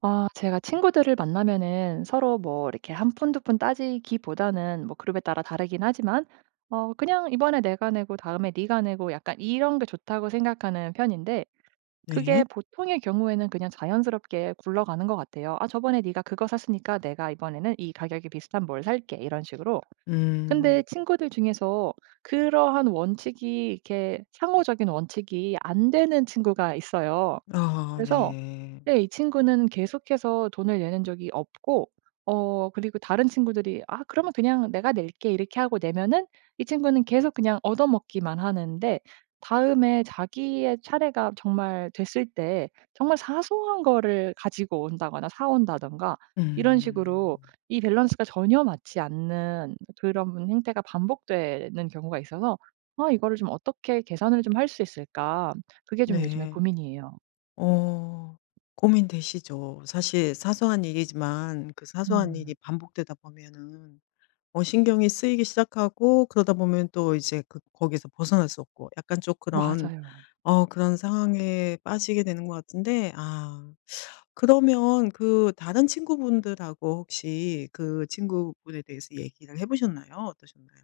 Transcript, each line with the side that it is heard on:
right: 아 제가 친구들을 만나면은 서로 뭐 이렇게 한 푼 두 푼 따지기보다는 뭐 그룹에 따라 다르긴 하지만 그냥 '이번에 내가 내고 다음에 네가 내고.' 약간 이런 게 좋다고 생각하는 편인데 그게
left: 네.
right: 보통의 경우에는 그냥 자연스럽게 굴러가는 것 같아요. '아 저번에 네가 그거 샀으니까 내가 이번에는 이 가격이 비슷한 뭘 살게.' 이런 식으로. 근데
left: 음.
right: 친구들 중에서 그러한 원칙이 이렇게 상호적인 원칙이 안 되는 친구가 있어요.
left: 아
right: 그래서
left: 네.
right: 네 이 친구는 계속해서 돈을 내는 적이 없고 그리고 다른 친구들이 "아 그러면 그냥 내가 낼게." 이렇게 하고 내면은 이 친구는 계속 그냥 얻어먹기만 하는데 다음에 자기의 차례가 정말 됐을 때 정말 사소한 거를 가지고 온다거나 사 온다든가 이런 식으로
left: 음.
right: 이 밸런스가 전혀 맞지 않는 그런 행태가 반복되는 경우가 있어서 '아 이거를 좀 어떻게 개선을 좀 할 수 있을까?' 그게 좀 요즘에
left: 네.
right: 고민이에요.
left: 어 고민되시죠. 사실 사소한 일이지만 그 사소한 일이
right: 음.
left: 반복되다 보면은 신경이 쓰이기 시작하고 그러다 보면 또 이제 그 거기서 벗어날 수 없고 약간 좀 그런
right: 맞아요.
left: 그런 상황에 빠지게 되는 것 같은데 아 그러면 그 다른 친구분들하고 혹시 그 친구분에 대해서 얘기를 해 보셨나요? 어떠셨나요?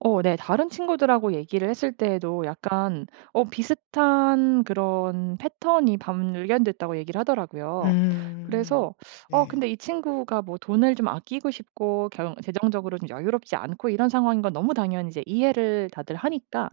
right: 네. 다른 친구들하고 얘기를 했을 때에도 약간 비슷한 그런 패턴이 발견됐다고 얘기를 하더라고요.
left: 음.
right: 그래서
left: 네.
right: 근데 이 친구가 뭐 돈을 좀 아끼고 싶고 경 재정적으로 좀 여유롭지 않고 이런 상황인 건 너무 당연히 이제 이해를 다들 하니까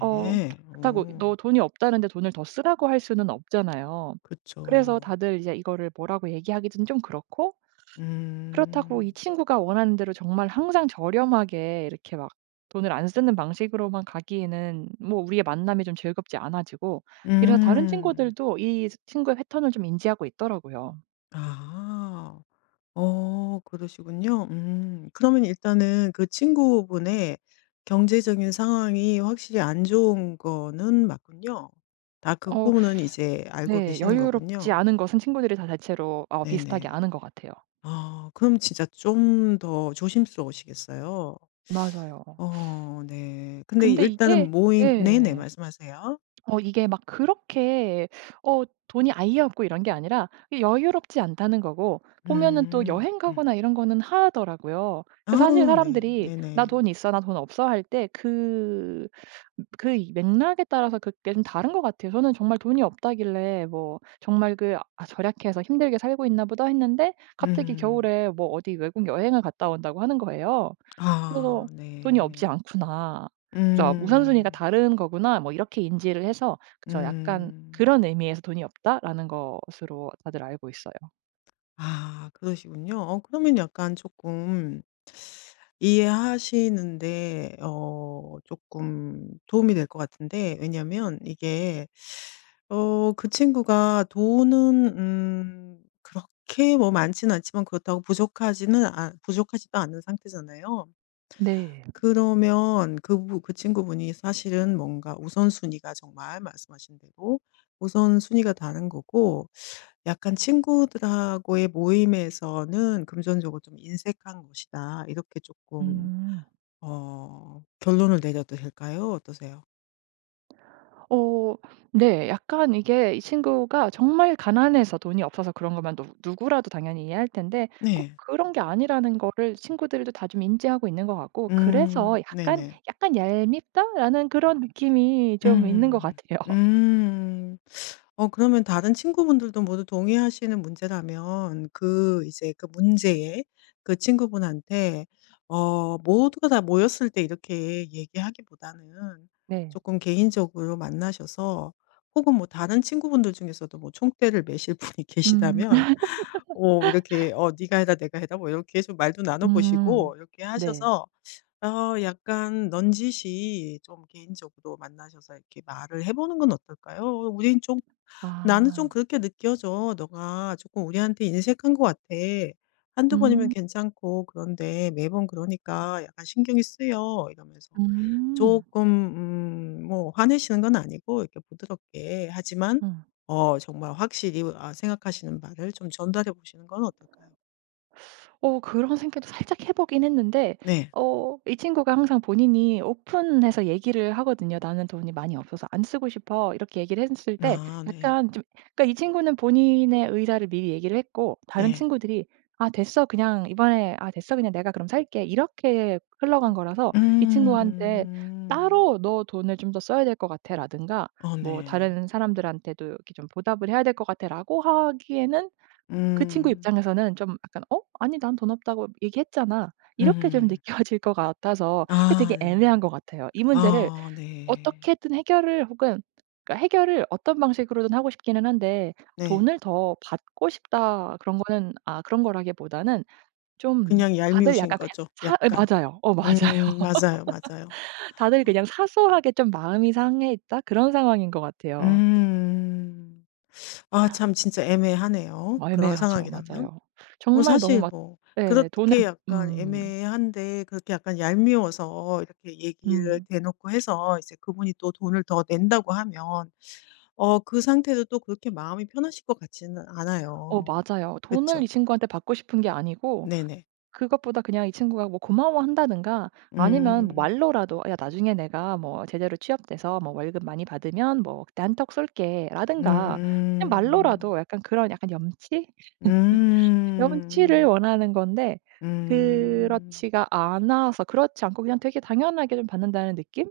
right: 어 그렇다고 "너 돈이 없다는데 돈을 더 쓰라."고 할 수는 없잖아요. 그래서
left: 그쵸.
right: 다들 이제 이거를 뭐라고 얘기하기는 좀 그렇고 그렇다고 이
left: 음.
right: 친구가 원하는 대로 정말 항상 저렴하게 이렇게 막 돈을 안 쓰는 방식으로만 가기에는 뭐 우리의 만남이 좀 즐겁지 않아지고 이래서 다른
left: 음.
right: 친구들도 이 친구의 패턴을 좀 인지하고 있더라고요.
left: 아. 그러시군요. 음. 그러면 일단은 그 친구분의 경제적인 상황이 확실히 안 좋은 거는 맞군요. 다 그
right: 어
left: 부분은 이제 알고
right: 네.
left: 계시는 거군요.
right: 여유롭지 않은 것은 친구들이 다 대체로 비슷하게
left: 네네.
right: 아는 것 같아요.
left: 아 그럼 진짜 좀 더 조심스러우시겠어요.
right: 맞아요.
left: 네. 근데
right: 근데
left: 일단은
right: 이게
left: 모임 네네.
right: 예.
left: 말씀하세요.
right: 이게 막 그렇게 어 돈이 아예 없고 이런 게 아니라 여유롭지 않다는 거고 보면은 또
left: 음.
right: 여행
left: 음.
right: 가거나 이런 거는 하더라고요. 그 사실
left: 아 네.
right: 사람들이 "나
left: 네네.
right: 돈 있어. 나 돈 없어." 할 때 이 맥락에 따라서 그게 좀 다른 것 같아요. 저는 정말 돈이 없다길래 뭐 정말 그 '아 절약해서 힘들게 살고 있나 보다.' 했는데 갑자기
left: 음.
right: 겨울에 뭐 어디 외국 여행을 갔다 온다고 하는 거예요. 그래서
left: 아
right: '돈이
left: 네.
right: 없지 않구나. 그래서 우선순위가
left: 음.
right: 다른 거구나.' 뭐 이렇게 인지를 해서 그래서 약간
left: 음.
right: 그런 의미에서 '돈이 없다.'라는 것으로 다들 알고 있어요.
left: 아 그러시군요. 그러면 약간 조금 이해하시는데 조금 도움이 될 것 같은데 왜냐면 이게 그 친구가 돈은 그렇게 뭐 많지는 않지만 그렇다고 부족하지도 않은 상태잖아요.
right: 네.
left: 그러면 그부 그 친구분이 사실은 뭔가 우선순위가 정말 말씀하신 대로 우선순위가 다른 거고 약간 '친구들하고의 모임에서는 금전적으로 좀 인색한 것이다.' 이렇게 조금
right: 음.
left: 결론을 내려도 될까요? 어떠세요?
right: 어 네. 약간 이게 이 친구가 정말 가난해서 돈이 없어서 그런 거면 누 누구라도 당연히 이해할 텐데 꼭
left: 네.
right: 그런 게 아니라는 거를 친구들도 다 좀 인지하고 있는 것 같고 그래서 약간
left: 네네.
right: '약간 얄밉다.'라는 그런 느낌이 좀 있는 것
left: 음.
right: 같아요.
left: 음. 그러면 다른 친구분들도 모두 동의하시는 문제라면 그 이제 그 문제에 그 친구분한테 모두가 다 모였을 때 이렇게 얘기하기보다는
right: 네.
left: 조금 개인적으로 만나셔서 혹은 뭐 다른 친구분들 중에서도 뭐 총대를 메실 분이
right: 음.
left: 계시다면 오 이렇게 "네가 해라. 내가 해라." 뭐 이렇게 좀 말도 나눠
right: 음.
left: 보시고 이렇게
right: 네.
left: 하셔서 약간 넌지시 좀 개인적으로 만나셔서 이렇게 말을 해 보는 건 어떨까요? "우린 좀 나는 좀
right: 아.
left: 그렇게 느껴져. 너가 조금 우리한테 인색한 것 같아. 한두 번이면
right: 음.
left: 괜찮고 그런데 매번 그러니까 약간 신경이 쓰여." 이러면서
right: 음.
left: 조금 뭐 화내시는 건 아니고 이렇게 부드럽게 하지만
right: 음.
left: 정말 확실히 생각하시는 바를 좀 전달해 보시는 건 어떨까요?
right: 그런 생각도 살짝 해 보긴 했는데
left: 네.
right: 이 친구가 항상 본인이 오픈해서 얘기를 하거든요. "나는 돈이 많이 없어서 안 쓰고 싶어." 이렇게 얘기를 했을 때
left: 아 네.
right: 약간 좀 그러니까 이 친구는 본인의 의사를 미리 얘기를 했고 다른
left: 네.
right: 친구들이 "아 됐어. 그냥 이번에 아 됐어. 그냥 내가 그럼 살게." 이렇게 흘러간
left: 음.
right: 거라서 이 친구한테
left: 음.
right: 따로 "너 돈을 좀 더 써야 될 것 같아."라든가 뭐
left: 네.
right: "다른 사람들한테도 이렇게 좀 보답을 해야 될 것 같아."라고 하기에는 그 친구
left: 음.
right: 입장에서는 좀 약간 '어? 아니 난 돈 없다고 얘기했잖아.' 이렇게 좀
left: 음.
right: 느껴질 것 같아서 이게
left: 아
right: 되게
left: 네.
right: 애매한 것 같아요. 이 문제를
left: 아 네.
right: 어떻게든 해결을 혹은 그러니까 해결을 어떤 방식으로든 하고 싶기는 한데
left: 네.
right: '돈을 더 받고 싶다.' 그런 거는 아 그런 거라기보다는 좀
left: 그냥
right: 다들
left: 얄미우신
right: 약간 그냥
left: 거죠
right: 사 예
left: 약간.
right: 맞아요. 맞아요.
left: 맞아요, 맞아요.
right: 다들
left: 어
right: 그냥 사소하게 좀 마음이 상해 있다 그런 상황인 것 같아요.
left: 음. 아 참 진짜 애매하네요
right: 뭐
left: 그런
right: 애매하죠.
left: 상황이라면.
right: 맞아요.
left: 뭐
right: 정말 너무
left: 사실
right: 막
left: 뭐
right: 예 돈을
left: 그렇게 약간
right: 음.
left: 애매한데 그렇게 약간 얄미워서 이렇게 얘기를
right: 음.
left: 대놓고 해서 이제 그분이 또 돈을 더 낸다고 하면 그 상태도 또 그렇게 마음이 편하실 것 같지는 않아요.
right: 맞아요. 돈을
left: 그쵸.
right: 이 친구한테 받고 싶은 게 아니고
left: 네네.
right: 그것보다 그냥 이 친구가 뭐 고마워한다든가 아니면 뭐
left: 음.
right: 말로라도 "야 나중에 내가 뭐 제대로 취업돼서 뭐 월급 많이 받으면 뭐 그때 한턱 쏠게."라든가 그냥
left: 음.
right: 말로라도 약간 그런 약간 염치? 염치를
left: 음.
right: 원하는 건데
left: 음.
right: 그렇지가 않아서 그렇지 않고 그냥 되게 당연하게 좀 받는다는 느낌?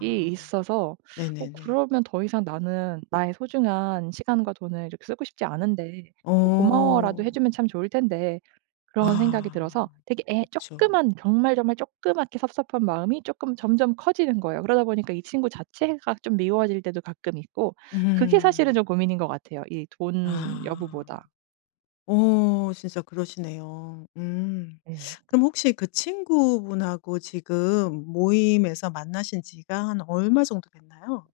right: 이 있어서
left: 네네네.
right: 그러면 더 이상 나는 나의 소중한 시간과 돈을 이렇게 쓰고 싶지 않은데 고마워라도 해
left: 어.
right: 주면 참 좋을 텐데 그런 생각이
left: 아.
right: 들어서 되게 애그
left: 그쵸.
right: 만 정말, 정말 조그맣게 섭섭한 마음이 조금 점점 커지는 거예요. 그러다 보니까 이 친구 자체가 좀 미워질 때도 가끔 있고 그게 사실은
left: 음.
right: 좀 고민인 것 같아요, 이 돈
left: 아.
right: 여부보다.
left: 오. 진짜 그러시네요. 음.
right: 네.
left: 그럼 혹시 그 친구분하고 지금 모임에서 만나신 지가 한 얼마 정도 됐나요?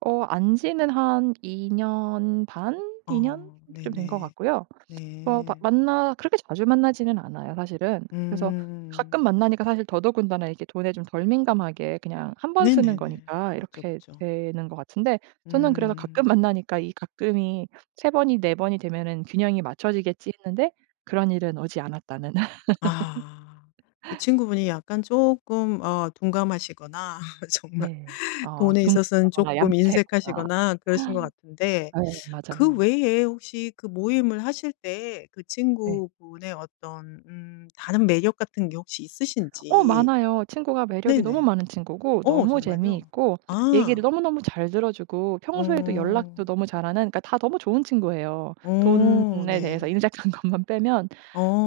right: 안 지는 한 2년 반? 2년 좀 된 것
left: 네네.
right: 같고요. 어 마
left: 네.
right: 만나 그렇게 자주 만나지는 않아요 사실은. 그래서 가끔
left: 음.
right: 만나니까 사실 더더군다나 이게 돈에 좀 덜 민감하게 그냥 한 번 쓰는
left: 네네네.
right: 거니까
left: 그쵸,
right: 이렇게
left: 그쵸.
right: 되는 것 같은데 저는 그래서 가끔
left: 음.
right: 만나니까 이 가끔이 세 번이 네 번이 되면은 '균형이 맞춰지겠지.' 했는데 그런 일은 오지 않았다는.
left: 아. 그 친구분이 약간 조금 둔감하시거나
right: 네.
left: 정말
right: 아
left: 돈에 있어서는
right: 굶거나
left: 조금
right: 얌체거나
left: 인색하시거나 그러신 것 같은데
right: 예
left: 그
right: 맞아요.
left: 외에 혹시 그 모임을 하실 때 그
right: 네.
left: 친구분의 어떤 다른 매력 같은 게 혹시 있으신지.
right: 많아요. 친구가 매력이 너무
left: 네네.
right: 많은 친구고 너무
left: 정말요?
right: 재미있고 얘기를
left: 아.
right: 너무너무 잘 들어 주고 평소에도 연락도
left: 어.
right: 너무 잘하는 그러니까 다 너무 좋은 친구예요. 돈에
left: 네.
right: 대해서 인색한 것만 빼면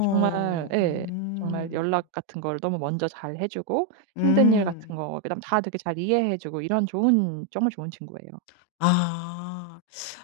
right: 정말 예 정말
left: 음.
right: 연락 같은 걸 너무 먼저 잘해 주고 힘든 일 같은
left: 음.
right: 거 그다음 다 되게 잘 이해해 주고 이런 좋은 정말 좋은 친구예요.
left: 아.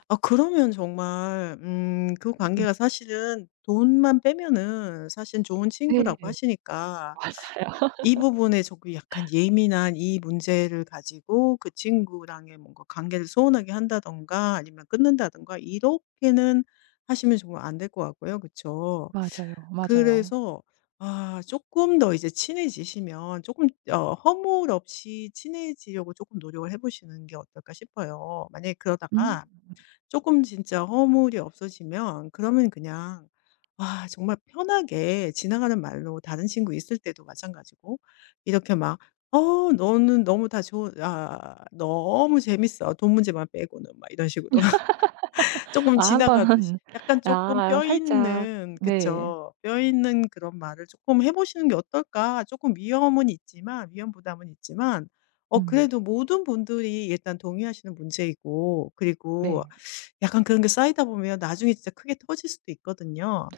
left: 아 그러면 정말 그
right: 음
left: 관계가 사실은 돈만 빼면은 사실 좋은 친구라고
right: 네.
left: 하시니까
right: 맞아요.
left: 이 부분에 조금 약간 예민한 이 문제를 가지고 그 친구랑의 뭔가 관계를 소원하게 한다든가 아니면 끊는다든가 이렇게는 하시면 정말 안 될 것 같고요. 그쵸?
right: 맞아요, 맞아요.
left: 그래서 조금 더 이제 친해지시면 조금 허물 없이 친해지려고 조금 노력을 해 보시는 게 어떨까 싶어요. 만약에
right: 음.
left: 그러다가 조금 진짜 허물이 없어지면 그러면 그냥 정말 편하게 지나가는 말로 다른 친구 있을 때도 마찬가지고 이렇게 막 "어 너는 너무 다 좋은 아 너무 재밌어. 돈 문제만 빼고는." 막 이런 식으로. 조금
right: 아 한번
left: 지나가듯이 약간 조금
right: 아
left: 뼈
right: 살짝
left: 있는
right: 네.
left: 그쵸. '뼈 있는 그런 말을 조금 해 보시는 게 어떨까?' 조금 위험은 있지만 위험 부담은 있지만
right: 음
left: 그래도 모든 분들이 일단 동의하시는 문제이고 그리고
right: 네.
left: 약간 그런 게 쌓이다 보면 나중에 진짜 크게 터질 수도 있거든요.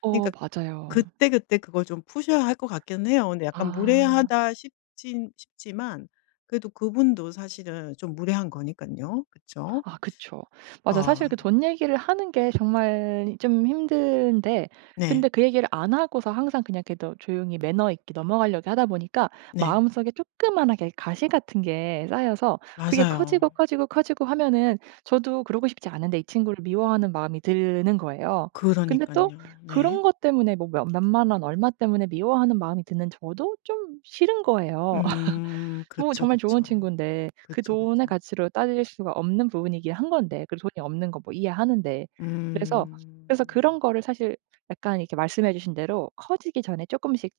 left: 그러니까
right: 맞아요.
left: 그때그때 그걸 좀 푸셔야 할 것 같기는 해요. 근데 약간
right: 아.
left: 무례하다 싶진 싶지만 그래도 그분도 사실은 좀 무례한 거니깐요. 그쵸?
right: 아 그쵸.
left: 어
right: 맞아. 사실 그 돈 얘기를 하는 게 정말 좀 힘든데
left: 네.
right: 근데 그 얘기를 안 하고서 항상 그냥 그래도 조용히 매너 있게 넘어가려고 하다 보니까
left: 네.
right: 마음속에 조그만하게 가시 같은 게 쌓여서 그게 커지고,
left: 맞아요.
right: 커지고, 커지고 하면은 저도 그러고 싶지 않은데 이 친구를 미워하는 마음이 드는 거예요. 근데 또
left: 그러니깐요. 네.
right: 그런 것 때문에 뭐 몇 몇만 원 얼마 때문에 미워하는 마음이 드는 저도 좀 싫은 거예요.
left: 음.
right: 뭐
left: 그쵸,
right: 정말 좋은
left: 그쵸.
right: 친구인데 그
left: 그쵸,
right: 돈의
left: 그쵸.
right: 가치로 따질 수가 없는 부분이긴 한 건데 그리고 돈이 없는 거 뭐 이해하는데. 그래서, 그래서
left: 음.
right: 그런 거를 사실 약간 이렇게 말씀해 주신 대로 커지기 전에 조금씩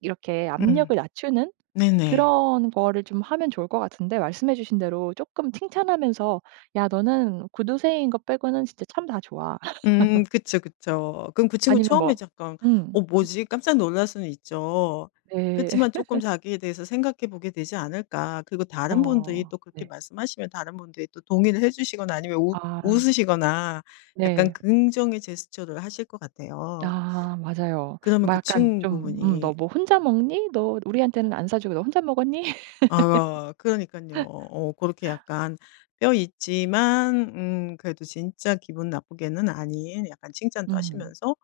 right: 이렇게 압력을
left: 음.
right: 낮추는
left: 네네.
right: 그런 거를 좀 하면 좋을 것 같은데 말씀해 주신 대로 조금 칭찬하면서 "야 너는 구두쇠인 것 빼고는 진짜 참 다 좋아."
left: 음. 그쵸, 그쵸. 그럼 그 친구는
right: 아니면 뭐
left: 처음에 잠깐
right: 음.
left: '어 뭐지?' 깜짝 놀랄 수는 있죠.
right: 네.
left: 그치만 쪼끔 자기에 대해서 생각해 보게 되지 않을까. 그리고 다른 분들이
right: 어.
left: 또 그렇게
right: 네.
left: 말씀하시면 다른 분들이 또 동의를 해 주시거나 아니면 웃
right: 아.
left: 웃으시거나
right: 네.
left: 약간 긍정의 제스처를 하실 것 같아요.
right: 아 맞아요.
left: 그러면
right: 막
left: 그
right: 약간 좀 "너
left: 친구분이
right: 뭐 혼자 먹니? 너 우리한테는 안 사주고 너 혼자 먹었니?"
left: 그러니까요어렇게 약간 뼈 있지만 그래도 진짜 기분 나쁘게는 아닌 약간 칭찬도
right: 음
left: 하시면서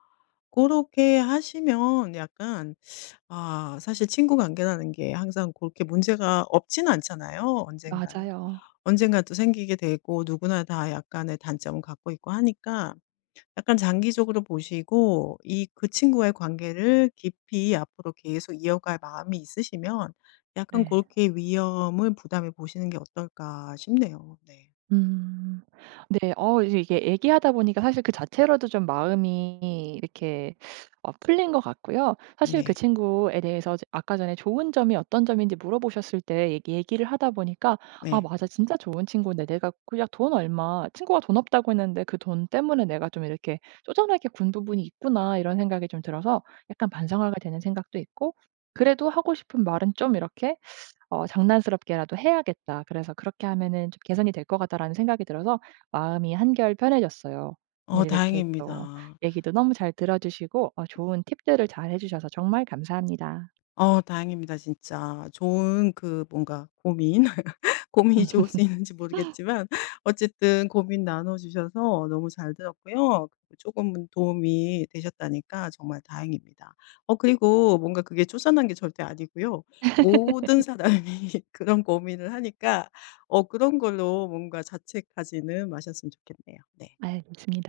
left: 그렇게 하시면 약간 사실 친구 관계라는 게 항상 그렇게 문제가 없진 않잖아요 언젠가는.
right: 맞아요.
left: 언젠가 또 생기게 되고 누구나 다 약간의 단점은 갖고 있고 하니까 약간 장기적으로 보시고 이 그 친구와의 관계를 깊이 앞으로 계속 이어갈 마음이 있으시면 약간 그
right: 네.
left: 렇게 위험을 부담해 보시는 게 어떨까 싶네요. 네.
right: 음. 네. 이제 이게 얘기하다 보니까 사실 그 자체로도 좀 마음이 이렇게 풀린 것 같고요. 사실 그
left: 네.
right: 친구에 대해서 이제 아까 전에 좋은 점이 어떤 점인지 물어보셨을 때 얘기를 하다 보니까 '아
left: 네.
right: 맞아. 진짜 좋은 친구인데 내가 그냥 돈 얼마 친구가 돈 없다고 했는데 그 돈 때문에 내가 좀 이렇게 쪼잔하게 군 부분이 있구나.' 이런 생각이 좀 들어서 약간 반성하게 되는 생각도 있고 그래도 하고 싶은 말은 좀 이렇게 '장난스럽게라도 해야겠다.' 그래서 '그렇게 하면은 좀 개선이 될 것 같다.'라는 생각이 들어서 마음이 한결 편해졌어요. 오늘 이렇게 또
left: 다행입니다.
right: 얘기도 너무 잘 들어 주시고 좋은 팁들을 잘해 주셔서 정말 감사합니다.
left: 다행입니다 진짜. 좋은 그 뭔가 고민이 좋을 수 있는지 모르겠지만 어쨌든 고민 나눠 주셔서 너무 잘 들었고요. 그리고 금은 도움이 되셨다니까 정말 다행입니다. 그리고 뭔가 그게 쪼잔한 게 절대 아니고요. 모든 사람이 그런 고민을 하니까 그런 걸로 뭔가 자책하지는 마셨으면 좋겠네요. 네.
right: 알겠습니다.